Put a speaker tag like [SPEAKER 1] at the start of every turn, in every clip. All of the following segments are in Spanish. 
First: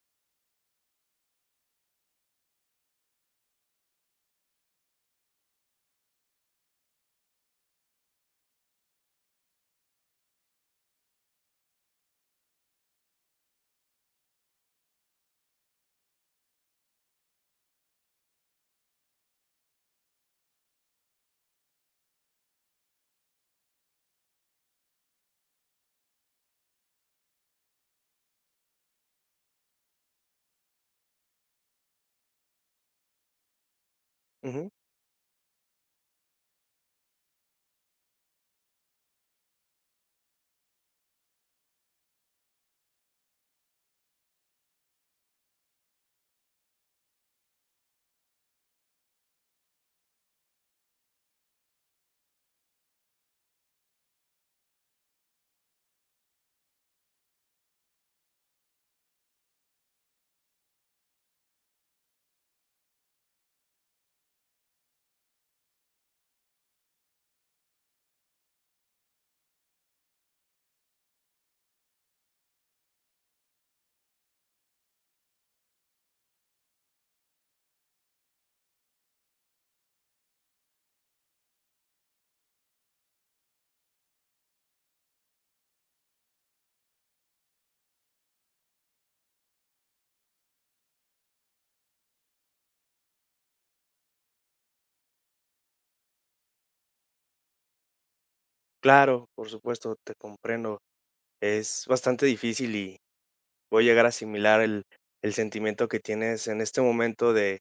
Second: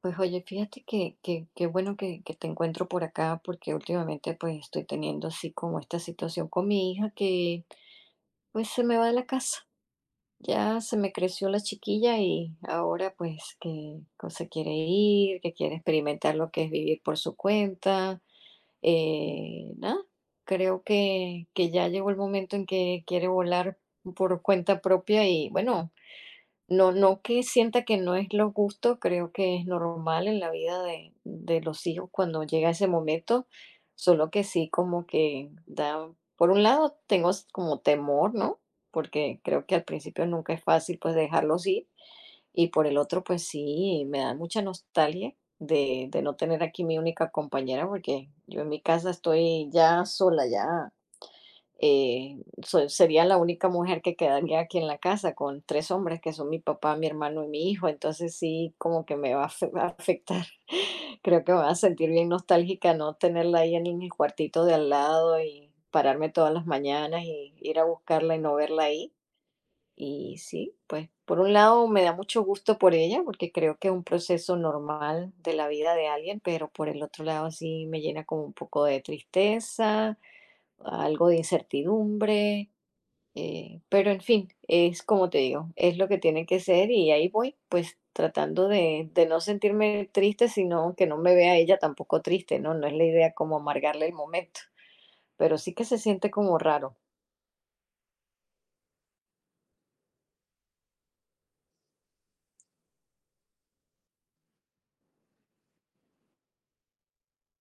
[SPEAKER 1] Pues oye, fíjate qué bueno que te encuentro por acá, porque últimamente pues estoy teniendo así como esta situación con mi hija, que pues se me va de la casa. Ya se me creció la chiquilla y ahora pues que se quiere ir, que quiere experimentar lo que es vivir por su cuenta. Nada, creo que ya llegó el momento en que quiere volar por cuenta propia, y bueno. No que sienta que no es lo justo, creo que es normal en la vida de los hijos cuando llega ese momento, solo que sí
[SPEAKER 2] Ujú.
[SPEAKER 1] como que da por un lado, tengo s como temor, ¿no? Porque creo que al principio nunca es fácil, pues, dejarlos ir, y por el otro, pues sí, me da mucha nostalgia de no tener aquí mi única compañera, porque yo en mi casa estoy ya sola, ya sería la única mujer que quedaría aquí en la casa con tres hombres que son mi papá, mi hermano y mi hijo. Entonces sí, como que me va a afectar. Creo que me va a sentir bien nostálgica no tenerla ahí en el cuartito de al lado y pararme todas las mañanas y ir a buscarla y no verla ahí. Y sí, pues por un lado me da mucho gusto por ella porque creo que es un proceso normal de la vida de alguien, pero por el otro lado sí me llena como un poco de tristeza, algo de incertidumbre, pero en fin, es como te digo, es lo que tiene que ser y ahí voy, pues tratando de no sentirme triste, sino que no me vea ella tampoco triste, ¿no? No es la idea como amargarle el momento, pero sí que se siente como raro.
[SPEAKER 2] Claro, por supuesto, te comprendo. Es bastante difícil y voy a llegar a asimilar el sentimiento que tienes en este momento de,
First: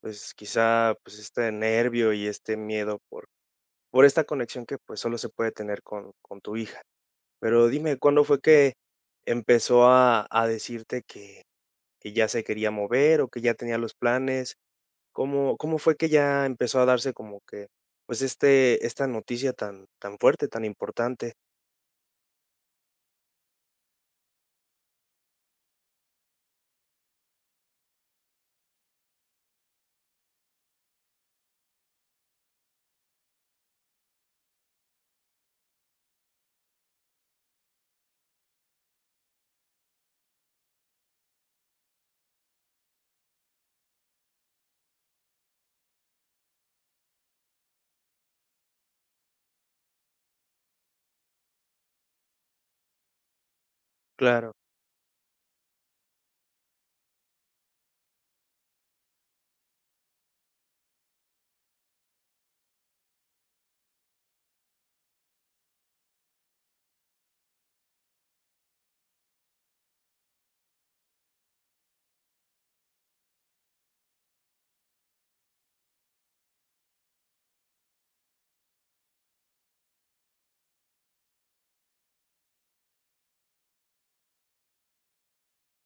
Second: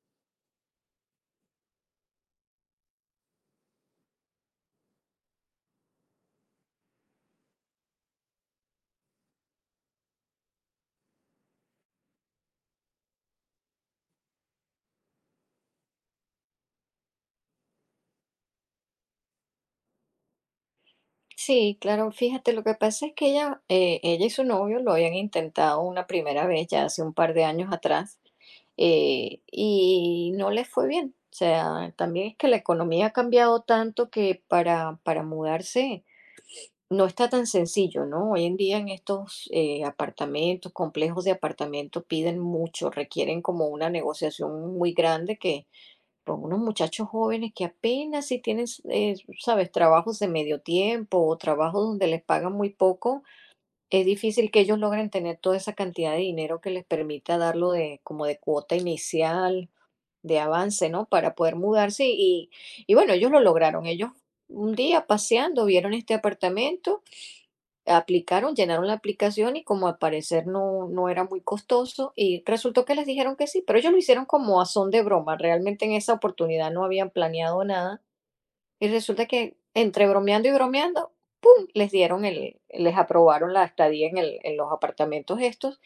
[SPEAKER 2] pues quizá, pues este nervio y este miedo por esta conexión que pues solo se puede tener con tu hija. Pero dime, ¿cuándo fue que empezó a decirte que ya se quería mover o que ya tenía los planes? ¿Cómo fue que ya empezó a darse como pues este, esta noticia tan, tan fuerte, tan importante?
[SPEAKER 1] Sí, claro, fíjate, lo que pasa es que ella y su novio lo habían intentado una primera vez ya hace un par de años atrás. Y no les fue bien. O sea, también es que la economía ha cambiado tanto que para mudarse no está tan sencillo, ¿no? Hoy en día en estos apartamentos, complejos de apartamentos, piden mucho, requieren como una negociación muy grande, que pues, unos muchachos jóvenes que apenas si tienen, sabes, trabajos de medio tiempo o trabajos donde les pagan muy poco, es difícil
[SPEAKER 2] Claro.
[SPEAKER 1] que ellos logren tener toda esa cantidad de dinero que les permita darlo de como de cuota inicial, de avance, ¿no? Para poder mudarse, y bueno, ellos lo lograron. Ellos un día paseando vieron este apartamento, aplicaron, llenaron la aplicación y como al parecer no, no era muy costoso y resultó que les dijeron que sí, pero ellos lo hicieron como a son de broma. Realmente en esa oportunidad no habían planeado nada, y resulta que entre bromeando y bromeando, ¡pum!, les dieron el, les aprobaron la estadía en el, en los apartamentos estos,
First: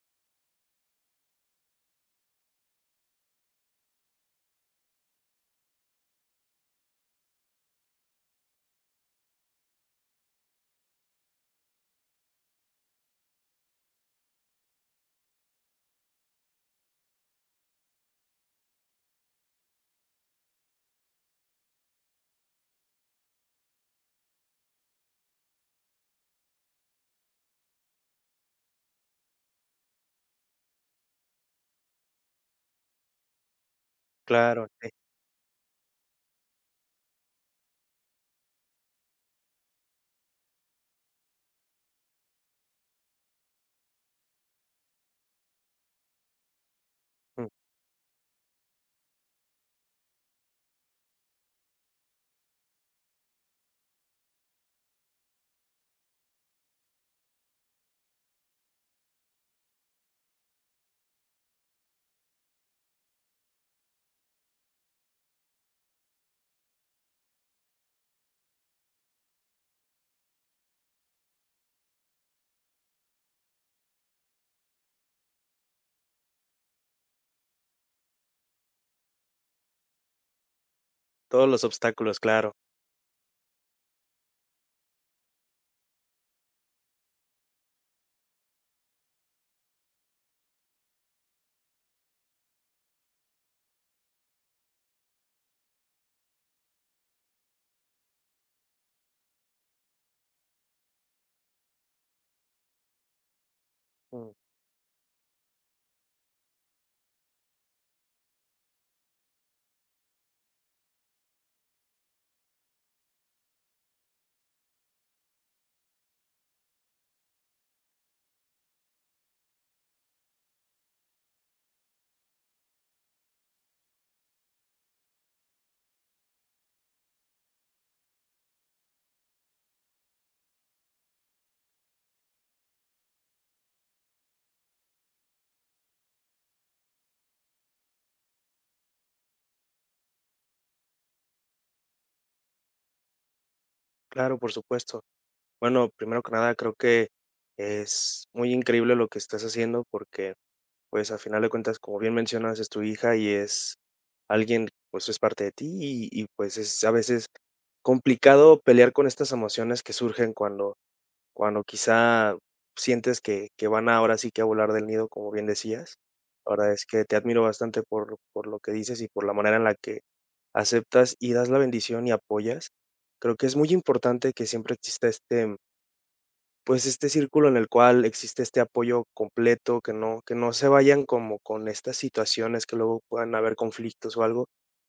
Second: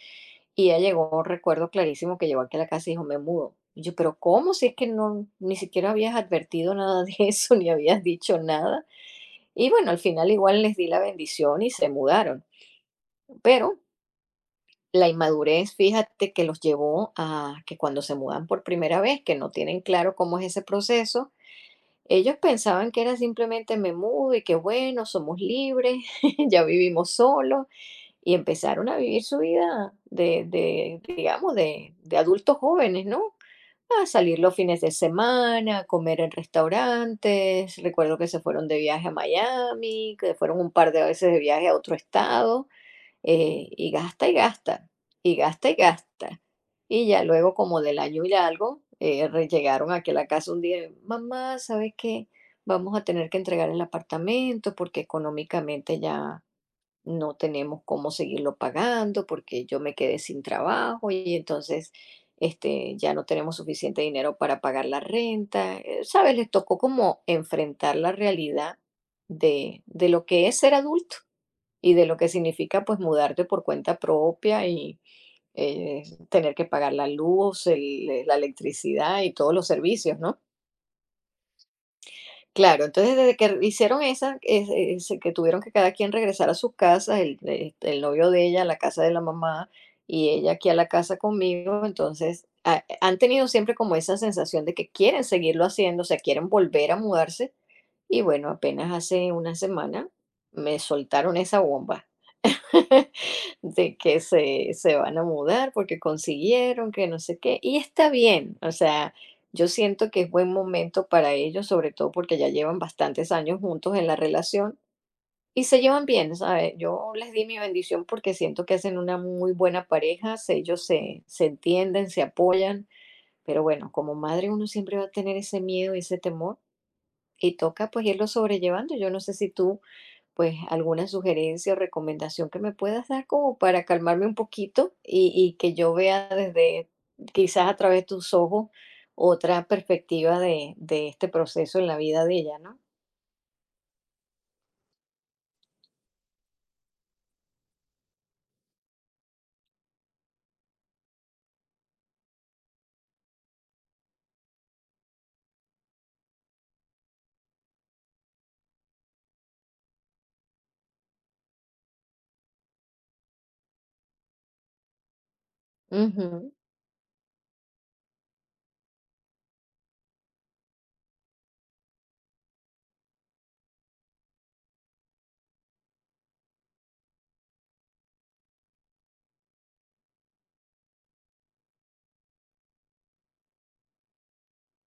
[SPEAKER 1] y ella llegó, recuerdo clarísimo que llegó aquí a la casa y dijo: "Me mudo". Y yo: "¿Pero cómo? Si es que no ni siquiera habías advertido nada de eso, ni habías dicho nada". Y bueno, al final igual les di la bendición y se mudaron. Pero la inmadurez, fíjate que los llevó a que cuando se mudan por primera vez, que no tienen claro cómo es ese proceso, ellos pensaban que era simplemente me mudo y que bueno, somos libres, ya vivimos solos, y empezaron a vivir su vida de, digamos, de adultos jóvenes, ¿no? A salir los
[SPEAKER 2] Claro,
[SPEAKER 1] fines de
[SPEAKER 2] sí,
[SPEAKER 1] semana, a comer en restaurantes. Recuerdo que se fueron de viaje a Miami, que fueron un par de veces de viaje a otro estado, y gasta, y gasta, y gasta, y gasta. Y ya
[SPEAKER 2] mm,
[SPEAKER 1] luego, como del año y algo, re llegaron aquí a la casa un día: "Mamá, ¿sabes qué? Vamos a tener que entregar el apartamento porque económicamente ya no tenemos cómo seguirlo pagando, porque yo me quedé sin trabajo y entonces ya no tenemos suficiente dinero para pagar la renta. ¿Sabes?". Les tocó como enfrentar la realidad de lo que es ser adulto y de lo que significa pues mudarte por cuenta propia y eh, tener que pagar la luz, la electricidad y todos los servicios, ¿no?
[SPEAKER 2] todos los obstáculos, claro,
[SPEAKER 1] Claro, entonces desde que hicieron esa, es que tuvieron que cada quien regresar a sus casas, el novio de ella a la casa de la mamá, y ella aquí a la casa conmigo, entonces, ha han tenido siempre como esa sensación de que quieren seguirlo haciendo, o sea, quieren volver a mudarse, y bueno, apenas hace una semana me soltaron esa bomba. De que
[SPEAKER 2] mm,
[SPEAKER 1] se van a mudar porque consiguieron, que no sé qué. Y está bien, o sea, yo siento que es buen momento para ellos, sobre todo porque ya llevan bastantes años juntos en la relación y se llevan bien, ¿sabes? Yo les di mi bendición porque siento que hacen una muy buena pareja, ellos se entienden, se apoyan, pero bueno, como madre uno siempre va a tener ese miedo y ese temor, y toca pues irlo sobrellevando. Yo no sé si tú pues alguna sugerencia o recomendación que me puedas dar como para calmarme un poquito y que yo vea desde quizás a través de tus ojos otra perspectiva de este proceso en la vida de ella, ¿no?
[SPEAKER 2] claro, por supuesto. Bueno, primero que nada, creo que es muy increíble lo que estás haciendo porque, pues, a final de cuentas, como bien mencionas, es tu hija y es alguien, pues, es parte de ti y pues, es a veces complicado pelear con estas emociones que surgen cuando quizá sientes que van ahora sí que a volar del nido, como bien decías. La
[SPEAKER 1] Ujú,
[SPEAKER 2] verdad es que te admiro bastante por lo que dices y por la manera en la que aceptas y das la bendición y apoyas. Creo que es muy importante que siempre exista este, pues, este círculo en el cual existe este apoyo completo, que no se vayan como con estas situaciones que luego puedan haber conflictos o algo,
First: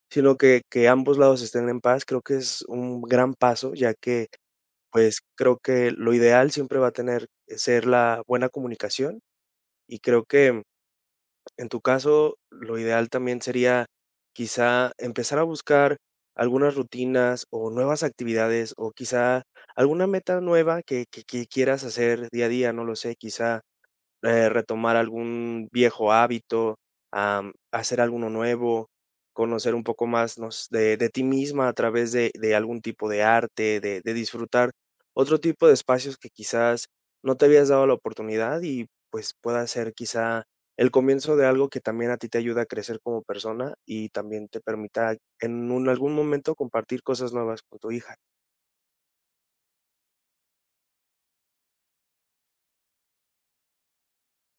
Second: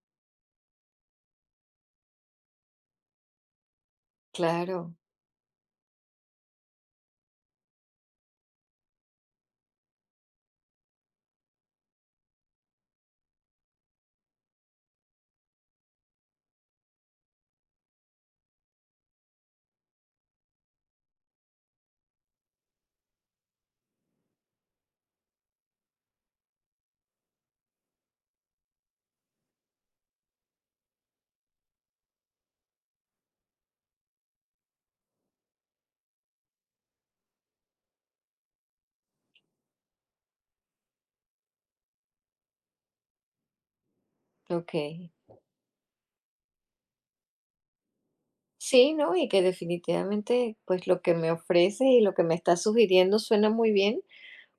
[SPEAKER 2] sino que ambos lados estén en paz. Creo que es un gran paso, ya que
[SPEAKER 1] claro,
[SPEAKER 2] pues, creo que lo ideal siempre va a tener ser la buena comunicación, y creo que en tu caso, lo ideal también sería, quizá, empezar a buscar algunas rutinas, o nuevas actividades, o quizá alguna meta nueva que que quieras hacer día a día, no lo sé, quizá retomar algún viejo hábito, hacer alguno nuevo, conocer un poco más de ti misma a través de algún tipo de arte, de disfrutar otro tipo de espacios que quizás no te habías dado la oportunidad y pues pueda ser quizá el comienzo de algo que también a ti te ayuda a crecer como persona y también te
[SPEAKER 1] ok.
[SPEAKER 2] permita en algún momento compartir cosas nuevas con tu hija.
[SPEAKER 1] Sí, ¿no? Y que definitivamente pues lo que me ofrece y lo que me está sugiriendo suena muy bien.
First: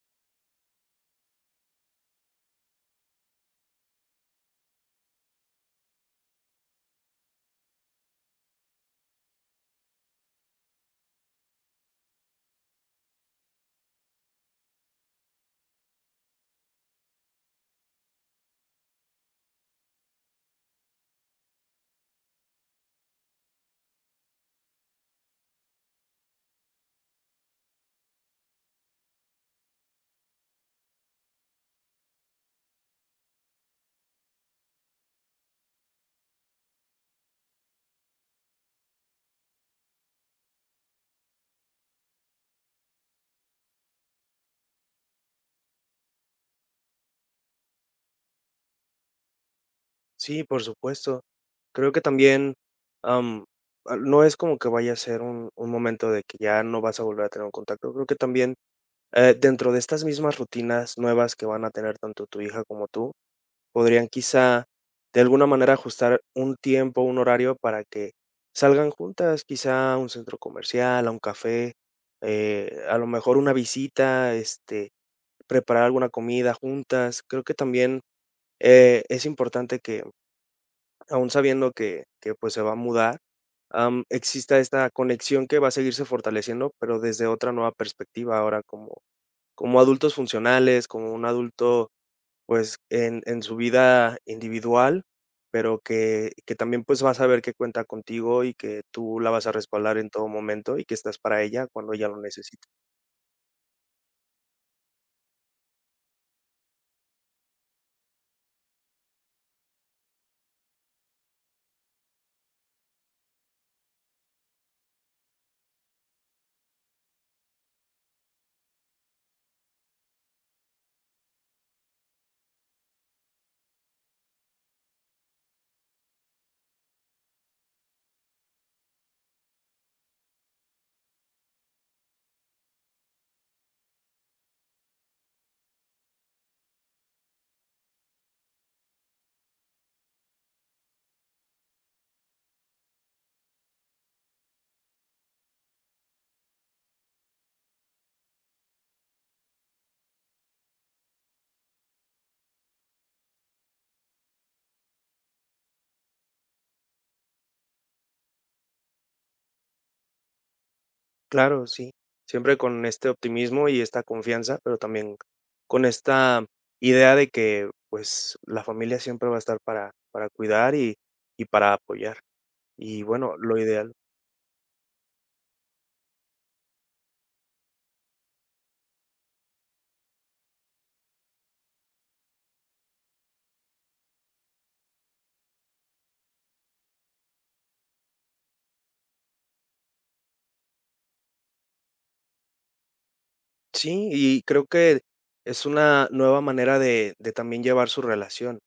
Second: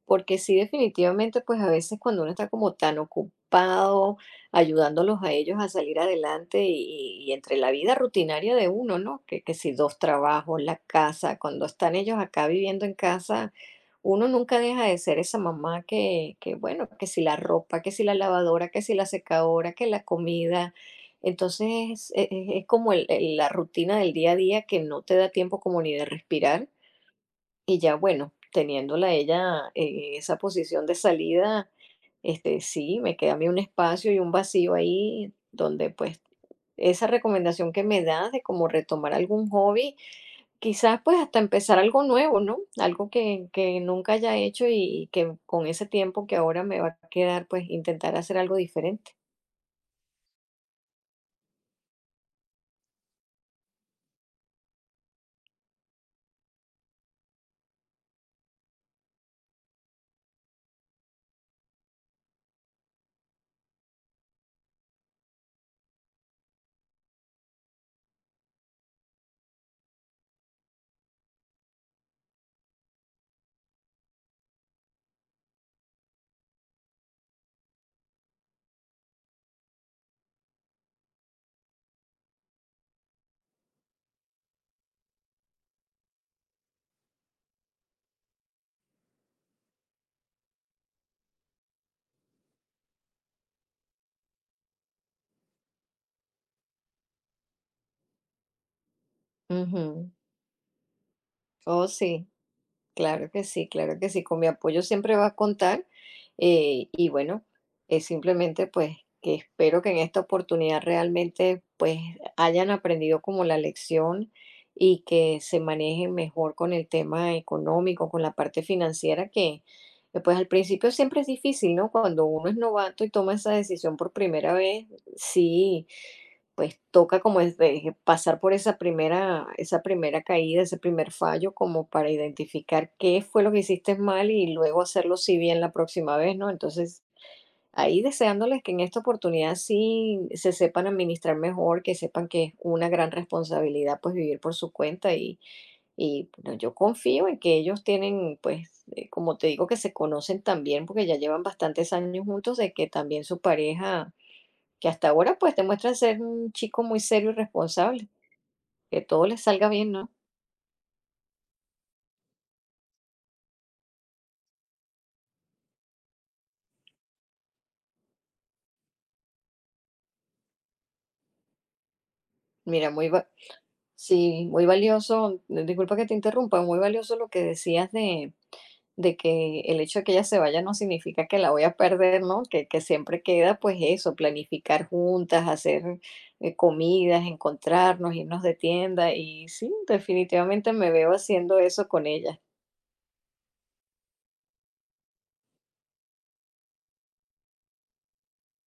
[SPEAKER 1] Porque sí, definitivamente, pues a veces cuando uno está como tan ocupado ayudándolos a ellos a salir adelante, y entre la vida rutinaria de uno, ¿no? Que si dos trabajos, la casa, cuando están ellos acá viviendo en casa, uno nunca deja de ser esa mamá que bueno, que si la ropa, que si la lavadora, que si la secadora, que la comida. Entonces es como la rutina del día a día, que no te da tiempo como ni de respirar. Y ya bueno, teniéndola ella en esa posición de salida, este, sí, me queda a mí un espacio y un vacío ahí, donde pues esa recomendación que me das de cómo retomar algún hobby, quizás pues hasta empezar algo nuevo, ¿no? Algo que nunca haya hecho y que con ese tiempo que ahora me va a quedar pues intentar hacer algo diferente.
[SPEAKER 2] Sí, por supuesto. Creo que también, am, no es como que vaya a ser un momento de que ya no vas a volver a tener un contacto. Creo que también, dentro de estas mismas rutinas nuevas que van a tener tanto tu hija como tú, podrían quizá, de alguna manera, ajustar un tiempo, un horario para que salgan juntas, quizá a un centro comercial, a un café, a lo mejor una visita, este, preparar alguna comida juntas. Creo que también, es importante que aún sabiendo que pues, se va a mudar, exista esta conexión que va a seguirse fortaleciendo, pero desde otra nueva perspectiva, ahora como adultos funcionales, como un adulto, pues, en su vida individual, pero que también, pues, va a saber que cuenta contigo y que tú la vas a respaldar en
[SPEAKER 1] Ujú.
[SPEAKER 2] todo momento y que estás para ella
[SPEAKER 1] Oh,
[SPEAKER 2] cuando ella lo
[SPEAKER 1] sí.
[SPEAKER 2] necesite.
[SPEAKER 1] Claro que sí, claro que sí. Con mi apoyo siempre va a contar. Y bueno, simplemente pues que espero que en esta oportunidad realmente pues hayan aprendido como la lección y que se manejen mejor con el tema económico, con la parte financiera, que pues al principio siempre es difícil, ¿no? Cuando uno es novato y toma esa decisión por primera vez, sí, pues toca como es de pasar por esa primera caída, ese primer fallo, como para identificar qué fue lo que hiciste mal y luego hacerlo si bien la próxima vez, ¿no? Entonces, ahí deseándoles que en esta oportunidad sí se sepan administrar mejor, que sepan que es una gran responsabilidad pues vivir por su cuenta, y bueno, yo confío en que ellos tienen pues, como te digo, que se conocen también porque ya llevan bastantes años juntos, de que también su pareja, que hasta ahora, pues, demuestra ser un chico muy serio y responsable, que todo le salga bien, ¿no?
[SPEAKER 2] Claro, sí. Siempre con este optimismo y esta confianza, pero también con esta idea de que, pues, la familia siempre va a estar para cuidar y para apoyar.
[SPEAKER 1] Mira,
[SPEAKER 2] Y
[SPEAKER 1] muy va
[SPEAKER 2] bueno, lo ideal
[SPEAKER 1] Sí, muy valioso, disculpa que te interrumpa, muy valioso lo que decías de que el hecho de que ella se vaya no significa que la voy a perder, ¿no? Que siempre queda, pues, eso, planificar juntas, hacer comidas, encontrarnos, irnos de tienda, y sí, definitivamente me veo haciendo eso con ella.
[SPEAKER 2] sí, y creo que es una nueva manera de también llevar su relación.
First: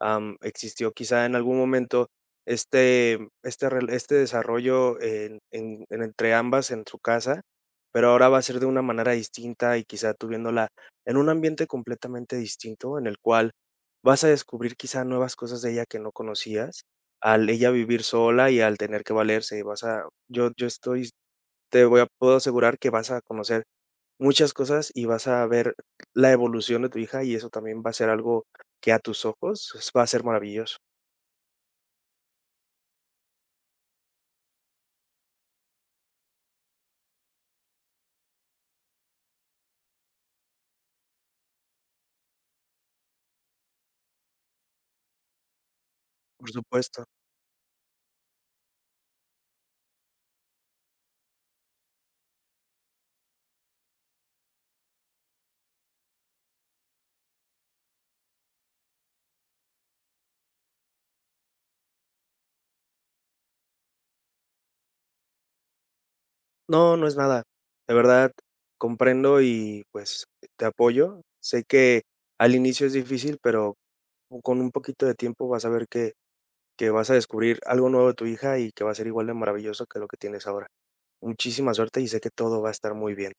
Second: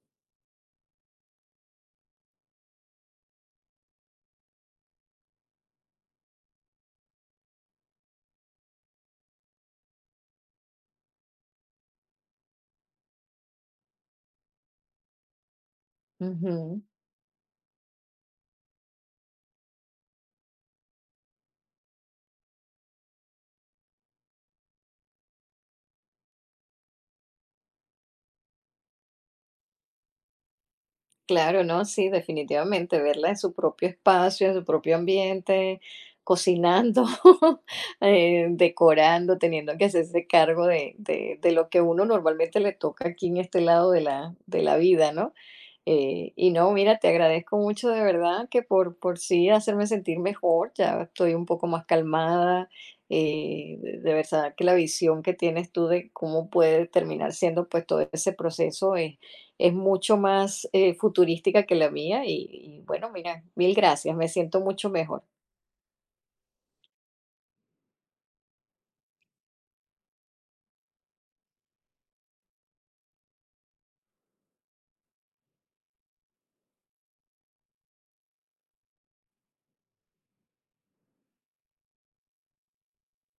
[SPEAKER 2] Am, existió quizá en algún momento este desarrollo en entre ambas en su casa, pero ahora va a ser de una manera distinta y quizá tú viéndola en un ambiente completamente distinto en el cual vas a descubrir quizá nuevas cosas de ella que no
[SPEAKER 1] Ujú.
[SPEAKER 2] conocías. Al ella vivir sola y al tener que valerse, yo estoy, te voy a, puedo asegurar que vas a conocer muchas cosas y vas a ver la evolución de tu hija, y eso también va a ser algo que a tus ojos s va a ser maravilloso,
[SPEAKER 1] Claro, no, sí, definitivamente, verla en su propio espacio, en su propio ambiente, cocinando, decorando, teniendo que hacerse cargo de lo que uno normalmente le toca aquí en este lado de de la vida, ¿no?
[SPEAKER 2] por
[SPEAKER 1] Y no, mira,
[SPEAKER 2] supuesto.
[SPEAKER 1] te agradezco mucho de verdad por sí hacerme sentir mejor, ya estoy un poco más calmada, de verdad que la visión que tienes tú de cómo puede terminar siendo pues todo ese proceso es mucho más futurística que la mía, y bueno, mira, mil gracias, me siento mucho mejor.
[SPEAKER 2] No, no es nada. De verdad, comprendo y, pues, te apoyo. Sé que al inicio es difícil, pero o con un poquito de tiempo vas a ver que vas a descubrir algo nuevo de tu hija y que va a ser igual de maravilloso que lo que tienes ahora. Muchísima suerte y sé que todo va a estar muy bien.